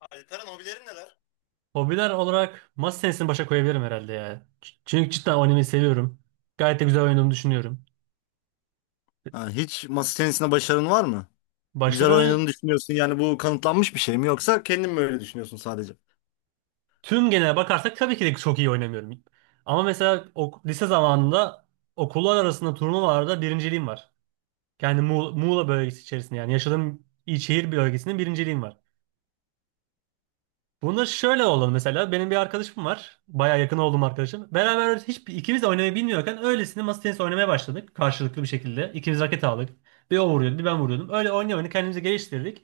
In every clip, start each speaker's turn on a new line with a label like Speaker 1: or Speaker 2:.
Speaker 1: Alperen hobilerin neler?
Speaker 2: Hobiler olarak masa tenisini başa koyabilirim herhalde ya. Çünkü cidden oynamayı seviyorum. Gayet de güzel oynadığımı düşünüyorum.
Speaker 1: Ha, hiç masa tenisinde başarın var mı? Güzel
Speaker 2: Başarı
Speaker 1: oynadığını düşünüyorsun yani bu kanıtlanmış bir şey mi yoksa kendin mi öyle düşünüyorsun sadece?
Speaker 2: tüm genel bakarsak tabii ki de çok iyi oynamıyorum. Ama mesela lise zamanında okullar arasında turnuvalarda birinciliğim var. Yani Muğla bölgesi içerisinde yani yaşadığım il şehir bölgesinin birinciliğim var. Bunu şöyle oldu mesela. Benim bir arkadaşım var. Baya yakın olduğum arkadaşım. Beraber hiç ikimiz de oynamayı bilmiyorken öylesine masa tenisi oynamaya başladık. Karşılıklı bir şekilde. İkimiz raket aldık. Bir o vuruyordu, bir ben vuruyordum. Öyle oynaya oynaya kendimizi geliştirdik.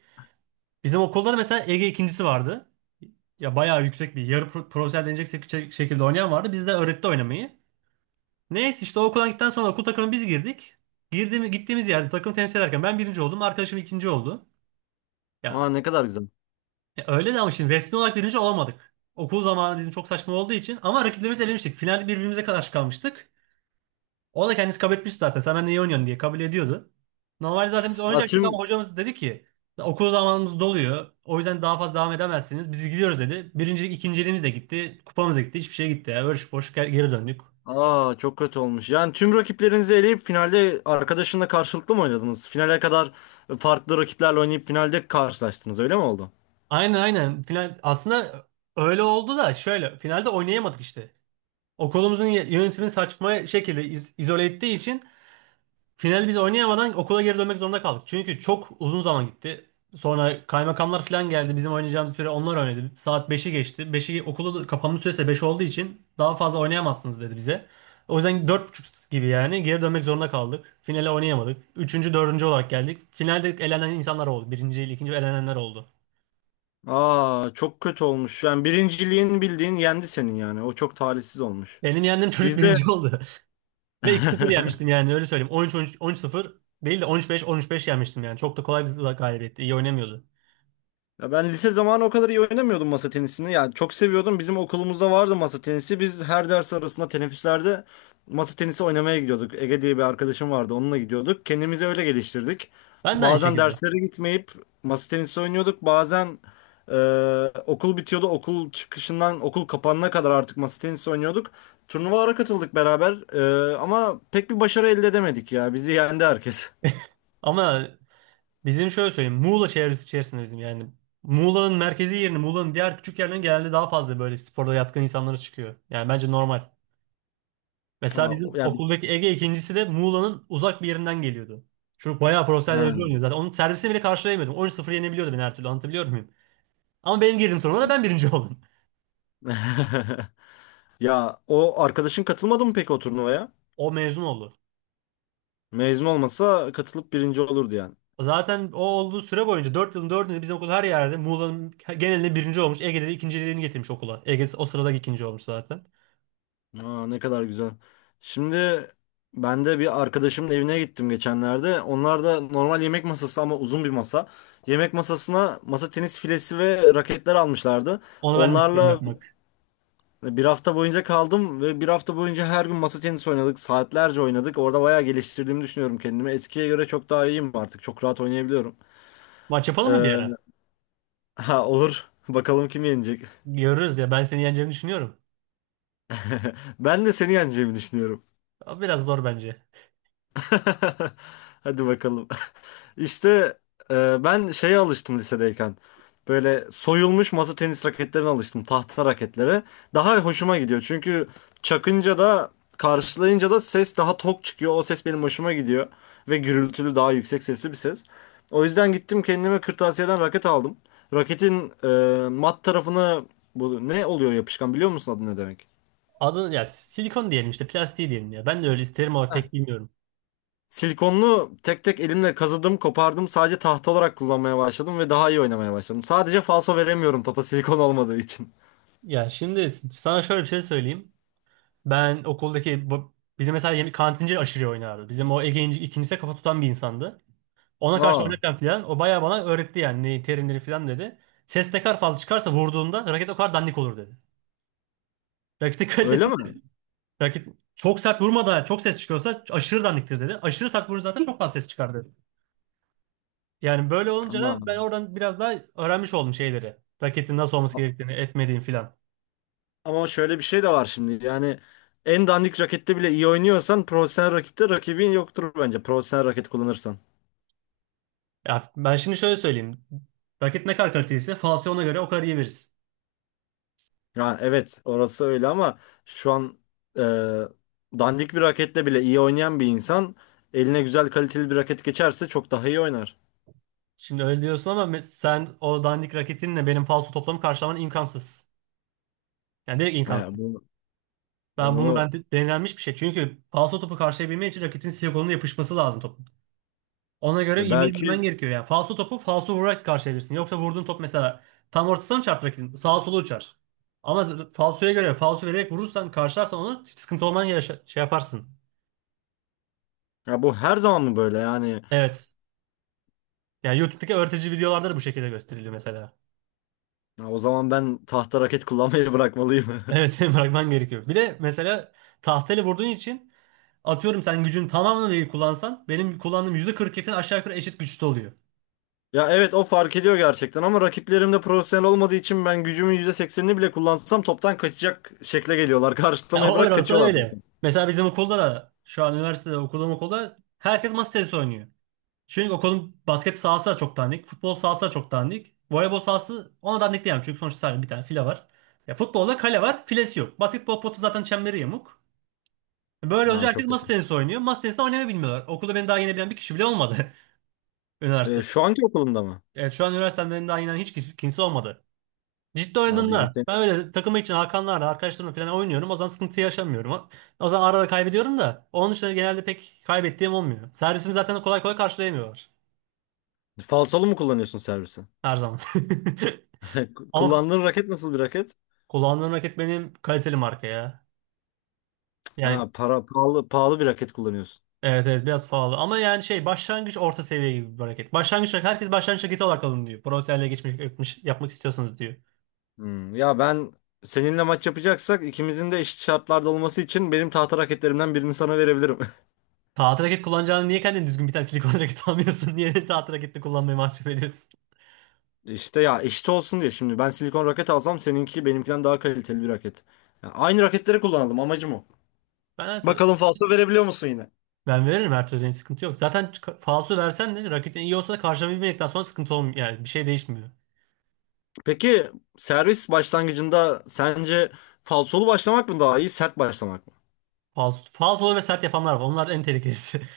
Speaker 2: Bizim okulda da mesela Ege ikincisi vardı. Ya bayağı yüksek bir yarı profesyonel denecek şekilde oynayan vardı. Biz de öğretti oynamayı. Neyse işte o okula gittikten sonra okul takımına biz girdik. Girdiğimiz, gittiğimiz yerde takım temsil ederken ben birinci oldum. Arkadaşım ikinci oldu. Ya.
Speaker 1: Aa ne kadar güzel.
Speaker 2: Ya öyle de ama şimdi resmi olarak birinci olamadık. Okul zamanı bizim çok saçma olduğu için ama rakiplerimizi elemiştik. Finalde birbirimize karşı kalmıştık. O da kendisi kabul etmiş zaten. Sen benimle iyi oynuyorsun diye kabul ediyordu. Normalde zaten biz
Speaker 1: Aa
Speaker 2: oynayacaktık ama
Speaker 1: tüm.
Speaker 2: hocamız dedi ki okul zamanımız doluyor. O yüzden daha fazla devam edemezsiniz. Biz gidiyoruz dedi. Birincilik, ikinciliğimiz de gitti. Kupamız da gitti. Hiçbir şey gitti. Yani boş boş geri döndük.
Speaker 1: Aa çok kötü olmuş. Yani tüm rakiplerinizi eleyip finalde arkadaşınla karşılıklı mı oynadınız? Finale kadar farklı rakiplerle oynayıp finalde karşılaştınız, öyle mi oldu?
Speaker 2: Aynen, aynen. Final aslında öyle oldu da şöyle finalde oynayamadık işte. Okulumuzun yönetimi saçma şekilde izole ettiği için finali biz oynayamadan okula geri dönmek zorunda kaldık. Çünkü çok uzun zaman gitti. Sonra kaymakamlar falan geldi. Bizim oynayacağımız süre onlar oynadı. Saat beşi geçti. Beşi okulu kapanma süresi 5 olduğu için daha fazla oynayamazsınız dedi bize. O yüzden dört buçuk gibi yani geri dönmek zorunda kaldık. Finale oynayamadık. Üçüncü, dördüncü olarak geldik. Finalde elenen insanlar oldu. Birinci ile ikinci elenenler oldu.
Speaker 1: Aa çok kötü olmuş. Yani birinciliğin bildiğin yendi senin yani. O çok talihsiz olmuş.
Speaker 2: Benim yendiğim çocuk
Speaker 1: Bizde.
Speaker 2: birinci oldu. Ve 2 sıfır yenmiştim yani öyle söyleyeyim. 13-13, 13-0 değil de 13-5, 13-5 yenmiştim yani. Çok da kolay bir galibiyetti. İyi oynamıyordu.
Speaker 1: Ya ben lise zamanı o kadar iyi oynamıyordum masa tenisini. Yani çok seviyordum. Bizim okulumuzda vardı masa tenisi. Biz her ders arasında teneffüslerde masa tenisi oynamaya gidiyorduk. Ege diye bir arkadaşım vardı. Onunla gidiyorduk. Kendimizi öyle geliştirdik.
Speaker 2: Ben de aynı
Speaker 1: Bazen
Speaker 2: şekilde.
Speaker 1: derslere gitmeyip masa tenisi oynuyorduk. Bazen e, okul bitiyordu. Okul çıkışından okul kapanana kadar artık masa tenisi oynuyorduk. Turnuvalara katıldık beraber. Ama pek bir başarı elde edemedik ya. Bizi yendi herkes.
Speaker 2: Ama bizim şöyle söyleyeyim. Muğla çevresi içerisinde bizim yani. Muğla'nın merkezi yerine Muğla'nın diğer küçük yerlerinden genelde daha fazla böyle sporda yatkın insanlara çıkıyor. Yani bence normal. Mesela
Speaker 1: Ha,
Speaker 2: bizim okuldaki Ege ikincisi de Muğla'nın uzak bir yerinden geliyordu. Çocuk bayağı profesyonel
Speaker 1: ha.
Speaker 2: derece oynuyor zaten. Onun servisini bile karşılayamadım. 13 sıfır yenebiliyordu beni her türlü, anlatabiliyor muyum? Ama benim girdiğim turnuvada ben birinci oldum.
Speaker 1: Ya o arkadaşın katılmadı mı peki o turnuvaya?
Speaker 2: O mezun oldu.
Speaker 1: Mezun olmasa katılıp birinci olurdu yani.
Speaker 2: Zaten o olduğu süre boyunca 4 yılın 4'ünde bizim okul her yerde Muğla'nın genelinde birinci olmuş. Ege'de de ikinciliğini getirmiş okula. Ege o sırada ikinci olmuş zaten.
Speaker 1: Aa, ne kadar güzel. Şimdi ben de bir arkadaşımın evine gittim geçenlerde. Onlar da normal yemek masası ama uzun bir masa. Yemek masasına masa tenis filesi ve raketler almışlardı.
Speaker 2: Onu ben de isterim
Speaker 1: Onlarla
Speaker 2: yapmak.
Speaker 1: bir hafta boyunca kaldım ve bir hafta boyunca her gün masa tenisi oynadık. Saatlerce oynadık. Orada bayağı geliştirdiğimi düşünüyorum kendimi. Eskiye göre çok daha iyiyim artık. Çok rahat oynayabiliyorum.
Speaker 2: Maç yapalım mı bir ara?
Speaker 1: Ee, ha, olur. Bakalım kim yenecek.
Speaker 2: Görürüz ya, ben seni yeneceğimi düşünüyorum.
Speaker 1: Ben de seni yeneceğimi düşünüyorum.
Speaker 2: Ama biraz zor bence.
Speaker 1: Hadi bakalım. İşte ben şeye alıştım lisedeyken. Böyle soyulmuş masa tenis raketlerine alıştım. Tahta raketlere. Daha hoşuma gidiyor. Çünkü çakınca da karşılayınca da ses daha tok çıkıyor. O ses benim hoşuma gidiyor. Ve gürültülü daha yüksek sesli bir ses. O yüzden gittim kendime kırtasiyeden raket aldım. Raketin mat tarafını, bu ne oluyor yapışkan, biliyor musun adı ne demek?
Speaker 2: Adını ya silikon diyelim işte plastiği diyelim ya. Ben de öyle isterim ama
Speaker 1: Heh,
Speaker 2: pek bilmiyorum.
Speaker 1: silikonlu tek tek elimle kazıdım, kopardım. Sadece tahta olarak kullanmaya başladım ve daha iyi oynamaya başladım. Sadece falso veremiyorum topa, silikon olmadığı için.
Speaker 2: Ya şimdi sana şöyle bir şey söyleyeyim. Ben okuldaki bizim mesela yeni kantinci aşırı oynardı. Bizim o Ege ikincisine kafa tutan bir insandı. Ona karşı
Speaker 1: Aa,
Speaker 2: oynarken filan o bayağı bana öğretti yani ne terimleri filan dedi. Ses ne kadar fazla çıkarsa vurduğunda raket o kadar dandik olur dedi. Raketin
Speaker 1: öyle
Speaker 2: kalitesi
Speaker 1: mi?
Speaker 2: ses. Raket çok sert vurmadan çok ses çıkıyorsa aşırı dandiktir dedi. Aşırı sert vurunca zaten çok fazla ses çıkar dedi. Yani böyle olunca
Speaker 1: Allah
Speaker 2: da ben
Speaker 1: Allah.
Speaker 2: oradan biraz daha öğrenmiş oldum şeyleri. Raketin nasıl olması gerektiğini, etmediğini filan.
Speaker 1: Ama şöyle bir şey de var şimdi. Yani en dandik rakette bile iyi oynuyorsan profesyonel rakipte rakibin yoktur bence. Profesyonel raket kullanırsan.
Speaker 2: Ya ben şimdi şöyle söyleyeyim. Raket ne kadar kaliteliyse falso ona göre o kadar iyi veririz.
Speaker 1: Yani evet, orası öyle ama şu an e, dandik bir raketle bile iyi oynayan bir insan eline güzel kaliteli bir raket geçerse çok daha iyi oynar.
Speaker 2: Şimdi öyle diyorsun ama sen o dandik raketinle benim falso toplamı karşılaman imkansız. Yani direkt
Speaker 1: Yani
Speaker 2: imkansız.
Speaker 1: bunu,
Speaker 2: Ben bunu
Speaker 1: bunu
Speaker 2: ben denenmiş bir şey. Çünkü falso topu karşılayabilmek için raketin silikonuna yapışması lazım top. Ona göre ivmeyi
Speaker 1: belki.
Speaker 2: vermen gerekiyor yani. Falso topu falso vurarak karşılayabilirsin. Yoksa vurduğun top mesela tam ortasına mı çarpacak? Sağa sola uçar. Ama falsoya göre falso vererek vurursan karşılarsan onu hiç sıkıntı olman ya şey yaparsın.
Speaker 1: Ya bu her zaman mı böyle yani?
Speaker 2: Evet. Yani YouTube'daki öğretici videolarda da bu şekilde gösteriliyor mesela.
Speaker 1: Ya o zaman ben tahta raket kullanmayı bırakmalıyım.
Speaker 2: Evet, senin bırakman gerekiyor. Bir de mesela tahtayla vurduğun için atıyorum sen gücün tamamını değil kullansan benim kullandığım %42'den aşağı yukarı eşit güçte oluyor.
Speaker 1: Ya evet, o fark ediyor gerçekten ama rakiplerim de profesyonel olmadığı için ben gücümün %80'ini bile kullansam toptan kaçacak şekle geliyorlar.
Speaker 2: Ya,
Speaker 1: Karşılamayı
Speaker 2: o öyle
Speaker 1: bırak,
Speaker 2: olsa
Speaker 1: kaçıyorlar
Speaker 2: öyle.
Speaker 1: toptan.
Speaker 2: Mesela bizim okulda da şu an üniversitede okuduğum okulda herkes masa tenisi oynuyor. Çünkü okulun basket sahası da çok dandik. Futbol sahası da çok dandik. Voleybol sahası ona dandik diyemem. Çünkü sonuçta sadece bir tane file var. Ya futbolda kale var, filesi yok. Basketbol potu zaten çemberi yamuk. Böyle önce
Speaker 1: Ha,
Speaker 2: herkes
Speaker 1: çok
Speaker 2: masa
Speaker 1: kötü.
Speaker 2: tenisi oynuyor. Masa tenisi de oynamayı bilmiyorlar. Okulda beni daha yenebilen bir kişi bile olmadı üniversitede.
Speaker 1: Şu anki okulunda mı?
Speaker 2: Evet, şu an üniversiteden beni daha yenen hiç kimse olmadı. Ciddi
Speaker 1: Ha,
Speaker 2: oynadığında ben öyle takımı için Hakanlarla, arkadaşlarımla falan oynuyorum. O zaman sıkıntı yaşamıyorum. O zaman ara ara kaybediyorum da onun dışında genelde pek kaybettiğim olmuyor. Servisimi zaten kolay kolay karşılayamıyorlar
Speaker 1: falsolu mu kullanıyorsun servisi?
Speaker 2: her zaman. Ama
Speaker 1: Kullandığın raket nasıl bir raket?
Speaker 2: kullandığım raket benim kaliteli marka ya. Yani
Speaker 1: Ha, para pahalı pahalı bir raket kullanıyorsun.
Speaker 2: evet, evet, biraz pahalı. Ama yani şey başlangıç orta seviye gibi bir raket. Başlangıç raket herkes başlangıç raketi olarak alın diyor. Profesyonelle geçmek yapmak istiyorsanız diyor.
Speaker 1: Ya ben seninle maç yapacaksak ikimizin de eşit şartlarda olması için benim tahta raketlerimden birini sana verebilirim.
Speaker 2: Taht raket kullanacağını niye kendin düzgün bir tane silikon raket almıyorsun? Niye taht raketini kullanmayı mahcup ediyorsun?
Speaker 1: İşte ya eşit olsun diye, şimdi ben silikon raket alsam seninki benimkinden daha kaliteli bir raket. Ya aynı raketleri kullanalım, amacım o.
Speaker 2: Ben her türlü,
Speaker 1: Bakalım falso verebiliyor musun yine?
Speaker 2: ben veririm her türlü yani sıkıntı yok. Zaten falso versen de raketin iyi olsa da karşılamayı sonra sıkıntı olmuyor. Yani bir şey değişmiyor.
Speaker 1: Peki servis başlangıcında sence falsolu başlamak mı daha iyi, sert başlamak mı?
Speaker 2: Falso, falsolu ve sert yapanlar var. Onlar en tehlikelisi.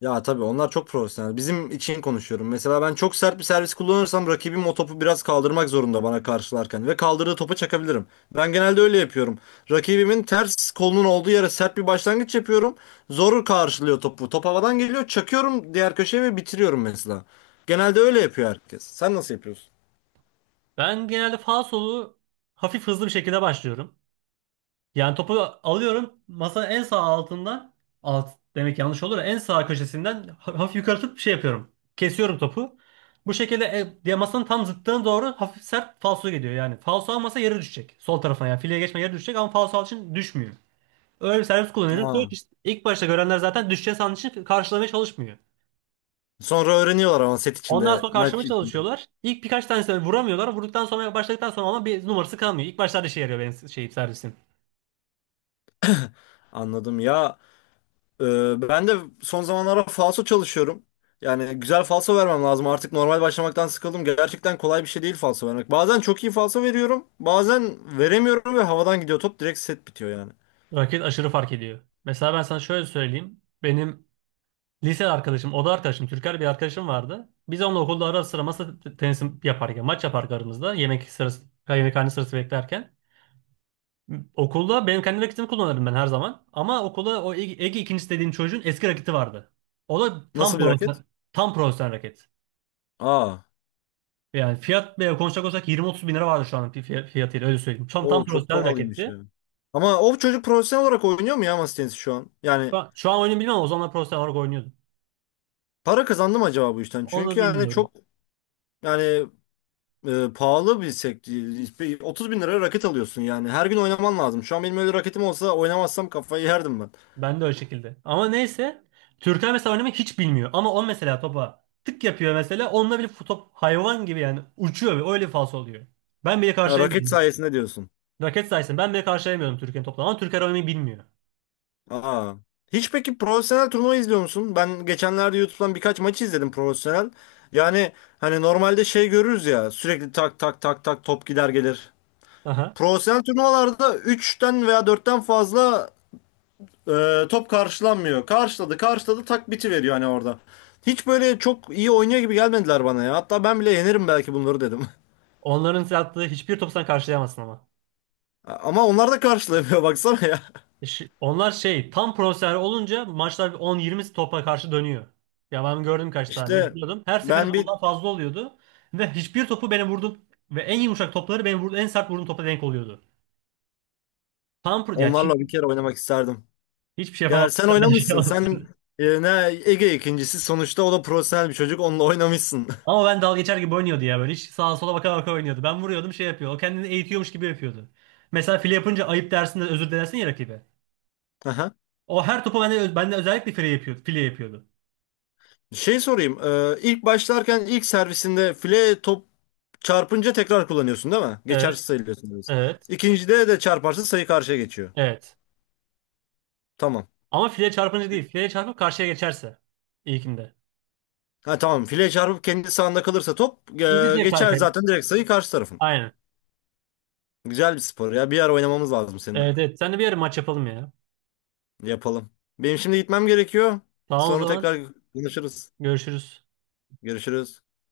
Speaker 1: Ya tabii onlar çok profesyonel. Bizim için konuşuyorum. Mesela ben çok sert bir servis kullanırsam rakibim o topu biraz kaldırmak zorunda bana karşılarken ve kaldırdığı topa çakabilirim. Ben genelde öyle yapıyorum. Rakibimin ters kolunun olduğu yere sert bir başlangıç yapıyorum. Zor karşılıyor topu. Top havadan geliyor, çakıyorum diğer köşeye ve bitiriyorum mesela. Genelde öyle yapıyor herkes. Sen nasıl yapıyorsun?
Speaker 2: Ben genelde falsolu hafif hızlı bir şekilde başlıyorum. Yani topu alıyorum masanın en sağ altından, alt demek yanlış olur, en sağ köşesinden hafif yukarı tutup şey yapıyorum. Kesiyorum topu. Bu şekilde diye masanın tam zıttığına doğru hafif sert falso gidiyor yani. Falso almasa yere düşecek. Sol tarafına yani fileye geçme yere düşecek ama falso aldığı için düşmüyor. Öyle bir servis kullanıyorum.
Speaker 1: Ha.
Speaker 2: Çok işte ilk başta görenler zaten düşeceği sandığı için karşılamaya çalışmıyor.
Speaker 1: Sonra öğreniyorlar ama set
Speaker 2: Ondan
Speaker 1: içinde,
Speaker 2: sonra
Speaker 1: maç
Speaker 2: karşılamaya
Speaker 1: içinde.
Speaker 2: çalışıyorlar. İlk birkaç tanesini vuramıyorlar. Vurduktan sonra başladıktan sonra ama bir numarası kalmıyor. İlk başlarda işe yarıyor benim şeyim servisim.
Speaker 1: Anladım ya. Ben de son zamanlarda falso çalışıyorum. Yani güzel falso vermem lazım. Artık normal başlamaktan sıkıldım. Gerçekten kolay bir şey değil falso vermek. Bazen çok iyi falso veriyorum. Bazen veremiyorum ve havadan gidiyor top. Direkt set bitiyor yani.
Speaker 2: Raket aşırı fark ediyor. Mesela ben sana şöyle söyleyeyim. Benim lise arkadaşım, oda arkadaşım, Türker bir arkadaşım vardı. Biz onunla okulda ara sıra masa tenisi yaparken, maç yaparken aramızda yemek sırası, yemekhane sırası beklerken. Okulda benim kendi raketimi kullanırdım ben her zaman. Ama okulda o Ege, Ege ikincisi dediğim çocuğun eski raketi vardı. O da tam
Speaker 1: Nasıl bir raket?
Speaker 2: profesyonel, tam profesyonel raket.
Speaker 1: Aa,
Speaker 2: Yani fiyat bile konuşacak olsak 20-30 bin lira vardı şu an fiyatıyla öyle söyleyeyim. Tam, tam
Speaker 1: o çok
Speaker 2: profesyonel bir
Speaker 1: pahalıymış
Speaker 2: raketti.
Speaker 1: ya. Ama o çocuk profesyonel olarak oynuyor mu ya masa tenisi şu an? Yani
Speaker 2: Şu an, şu an oyunu bilmiyorum, o zamanlar profesyonel olarak oynuyordu.
Speaker 1: para kazandı mı acaba bu işten?
Speaker 2: Onu
Speaker 1: Çünkü yani
Speaker 2: bilmiyorum.
Speaker 1: çok yani pahalı bir sektör. 30 bin liraya raket alıyorsun yani. Her gün oynaman lazım. Şu an benim öyle raketim olsa oynamazsam kafayı yerdim ben.
Speaker 2: Ben de o şekilde. Ama neyse. Türkan mesela oynamayı hiç bilmiyor. Ama o mesela topa tık yapıyor mesela. Onunla bile top hayvan gibi yani uçuyor ve öyle falso oluyor. Ben bile
Speaker 1: Ha, raket
Speaker 2: karşılayamıyorum.
Speaker 1: sayesinde diyorsun.
Speaker 2: Raket sayesinde ben bile karşılayamıyorum Türkiye'nin topla. Ama Türkiye oynamayı bilmiyor.
Speaker 1: Aa. Hiç peki profesyonel turnuva izliyor musun? Ben geçenlerde YouTube'dan birkaç maçı izledim profesyonel. Yani hani normalde şey görürüz ya, sürekli tak tak tak tak top gider gelir.
Speaker 2: Aha.
Speaker 1: Profesyonel turnuvalarda üçten veya dörtten fazla top karşılanmıyor. Karşıladı karşıladı tak biti veriyor hani orada. Hiç böyle çok iyi oynuyor gibi gelmediler bana ya. Hatta ben bile yenerim belki bunları dedim.
Speaker 2: Onların size attığı hiçbir topu sen karşılayamazsın ama.
Speaker 1: Ama onlar da karşılamıyor baksana ya.
Speaker 2: Onlar şey tam profesyonel olunca maçlar bir 10-20 topa karşı dönüyor. Ya ben gördüm kaç tane
Speaker 1: İşte
Speaker 2: izliyordum. Her
Speaker 1: ben
Speaker 2: seferinde ondan fazla oluyordu. Ve hiçbir topu beni vurdum. Ve en yumuşak topları benim vurdu, en sert vurduğum topa denk oluyordu. Tam pro ya,
Speaker 1: onlarla bir kere oynamak isterdim.
Speaker 2: hiçbir şey
Speaker 1: Ya
Speaker 2: yapamadım.
Speaker 1: sen
Speaker 2: Sen de şey
Speaker 1: oynamışsın. Sen
Speaker 2: olsun.
Speaker 1: ne Ege ikincisi sonuçta, o da profesyonel bir çocuk. Onunla oynamışsın.
Speaker 2: Ama ben dalga geçer gibi oynuyordu ya böyle. Hiç sağa sola baka baka oynuyordu. Ben vuruyordum şey yapıyor. O kendini eğitiyormuş gibi yapıyordu. Mesela file yapınca ayıp dersin de özür dilersin ya rakibe.
Speaker 1: Aha.
Speaker 2: O her topu bende özellikle file yapıyordu. File yapıyordu.
Speaker 1: Şey sorayım. İlk başlarken ilk servisinde file top çarpınca tekrar kullanıyorsun değil mi?
Speaker 2: Evet,
Speaker 1: Geçersiz sayılıyorsun. Biz.
Speaker 2: evet,
Speaker 1: İkincide de çarparsa sayı karşıya geçiyor.
Speaker 2: evet.
Speaker 1: Tamam.
Speaker 2: Ama file çarpınca değil. File çarpıp karşıya geçerse. İlkinde.
Speaker 1: Ha, tamam. File çarpıp kendi sahanda kalırsa top
Speaker 2: İlkinde diye
Speaker 1: geçer
Speaker 2: kaykay.
Speaker 1: zaten, direkt sayı karşı tarafın.
Speaker 2: Aynen.
Speaker 1: Güzel bir spor ya. Bir ara oynamamız lazım seninle.
Speaker 2: Evet, evet. Sen de bir ara maç yapalım ya.
Speaker 1: Yapalım. Benim şimdi gitmem gerekiyor.
Speaker 2: Tamam o
Speaker 1: Sonra
Speaker 2: zaman.
Speaker 1: tekrar konuşuruz.
Speaker 2: Görüşürüz.
Speaker 1: Görüşürüz.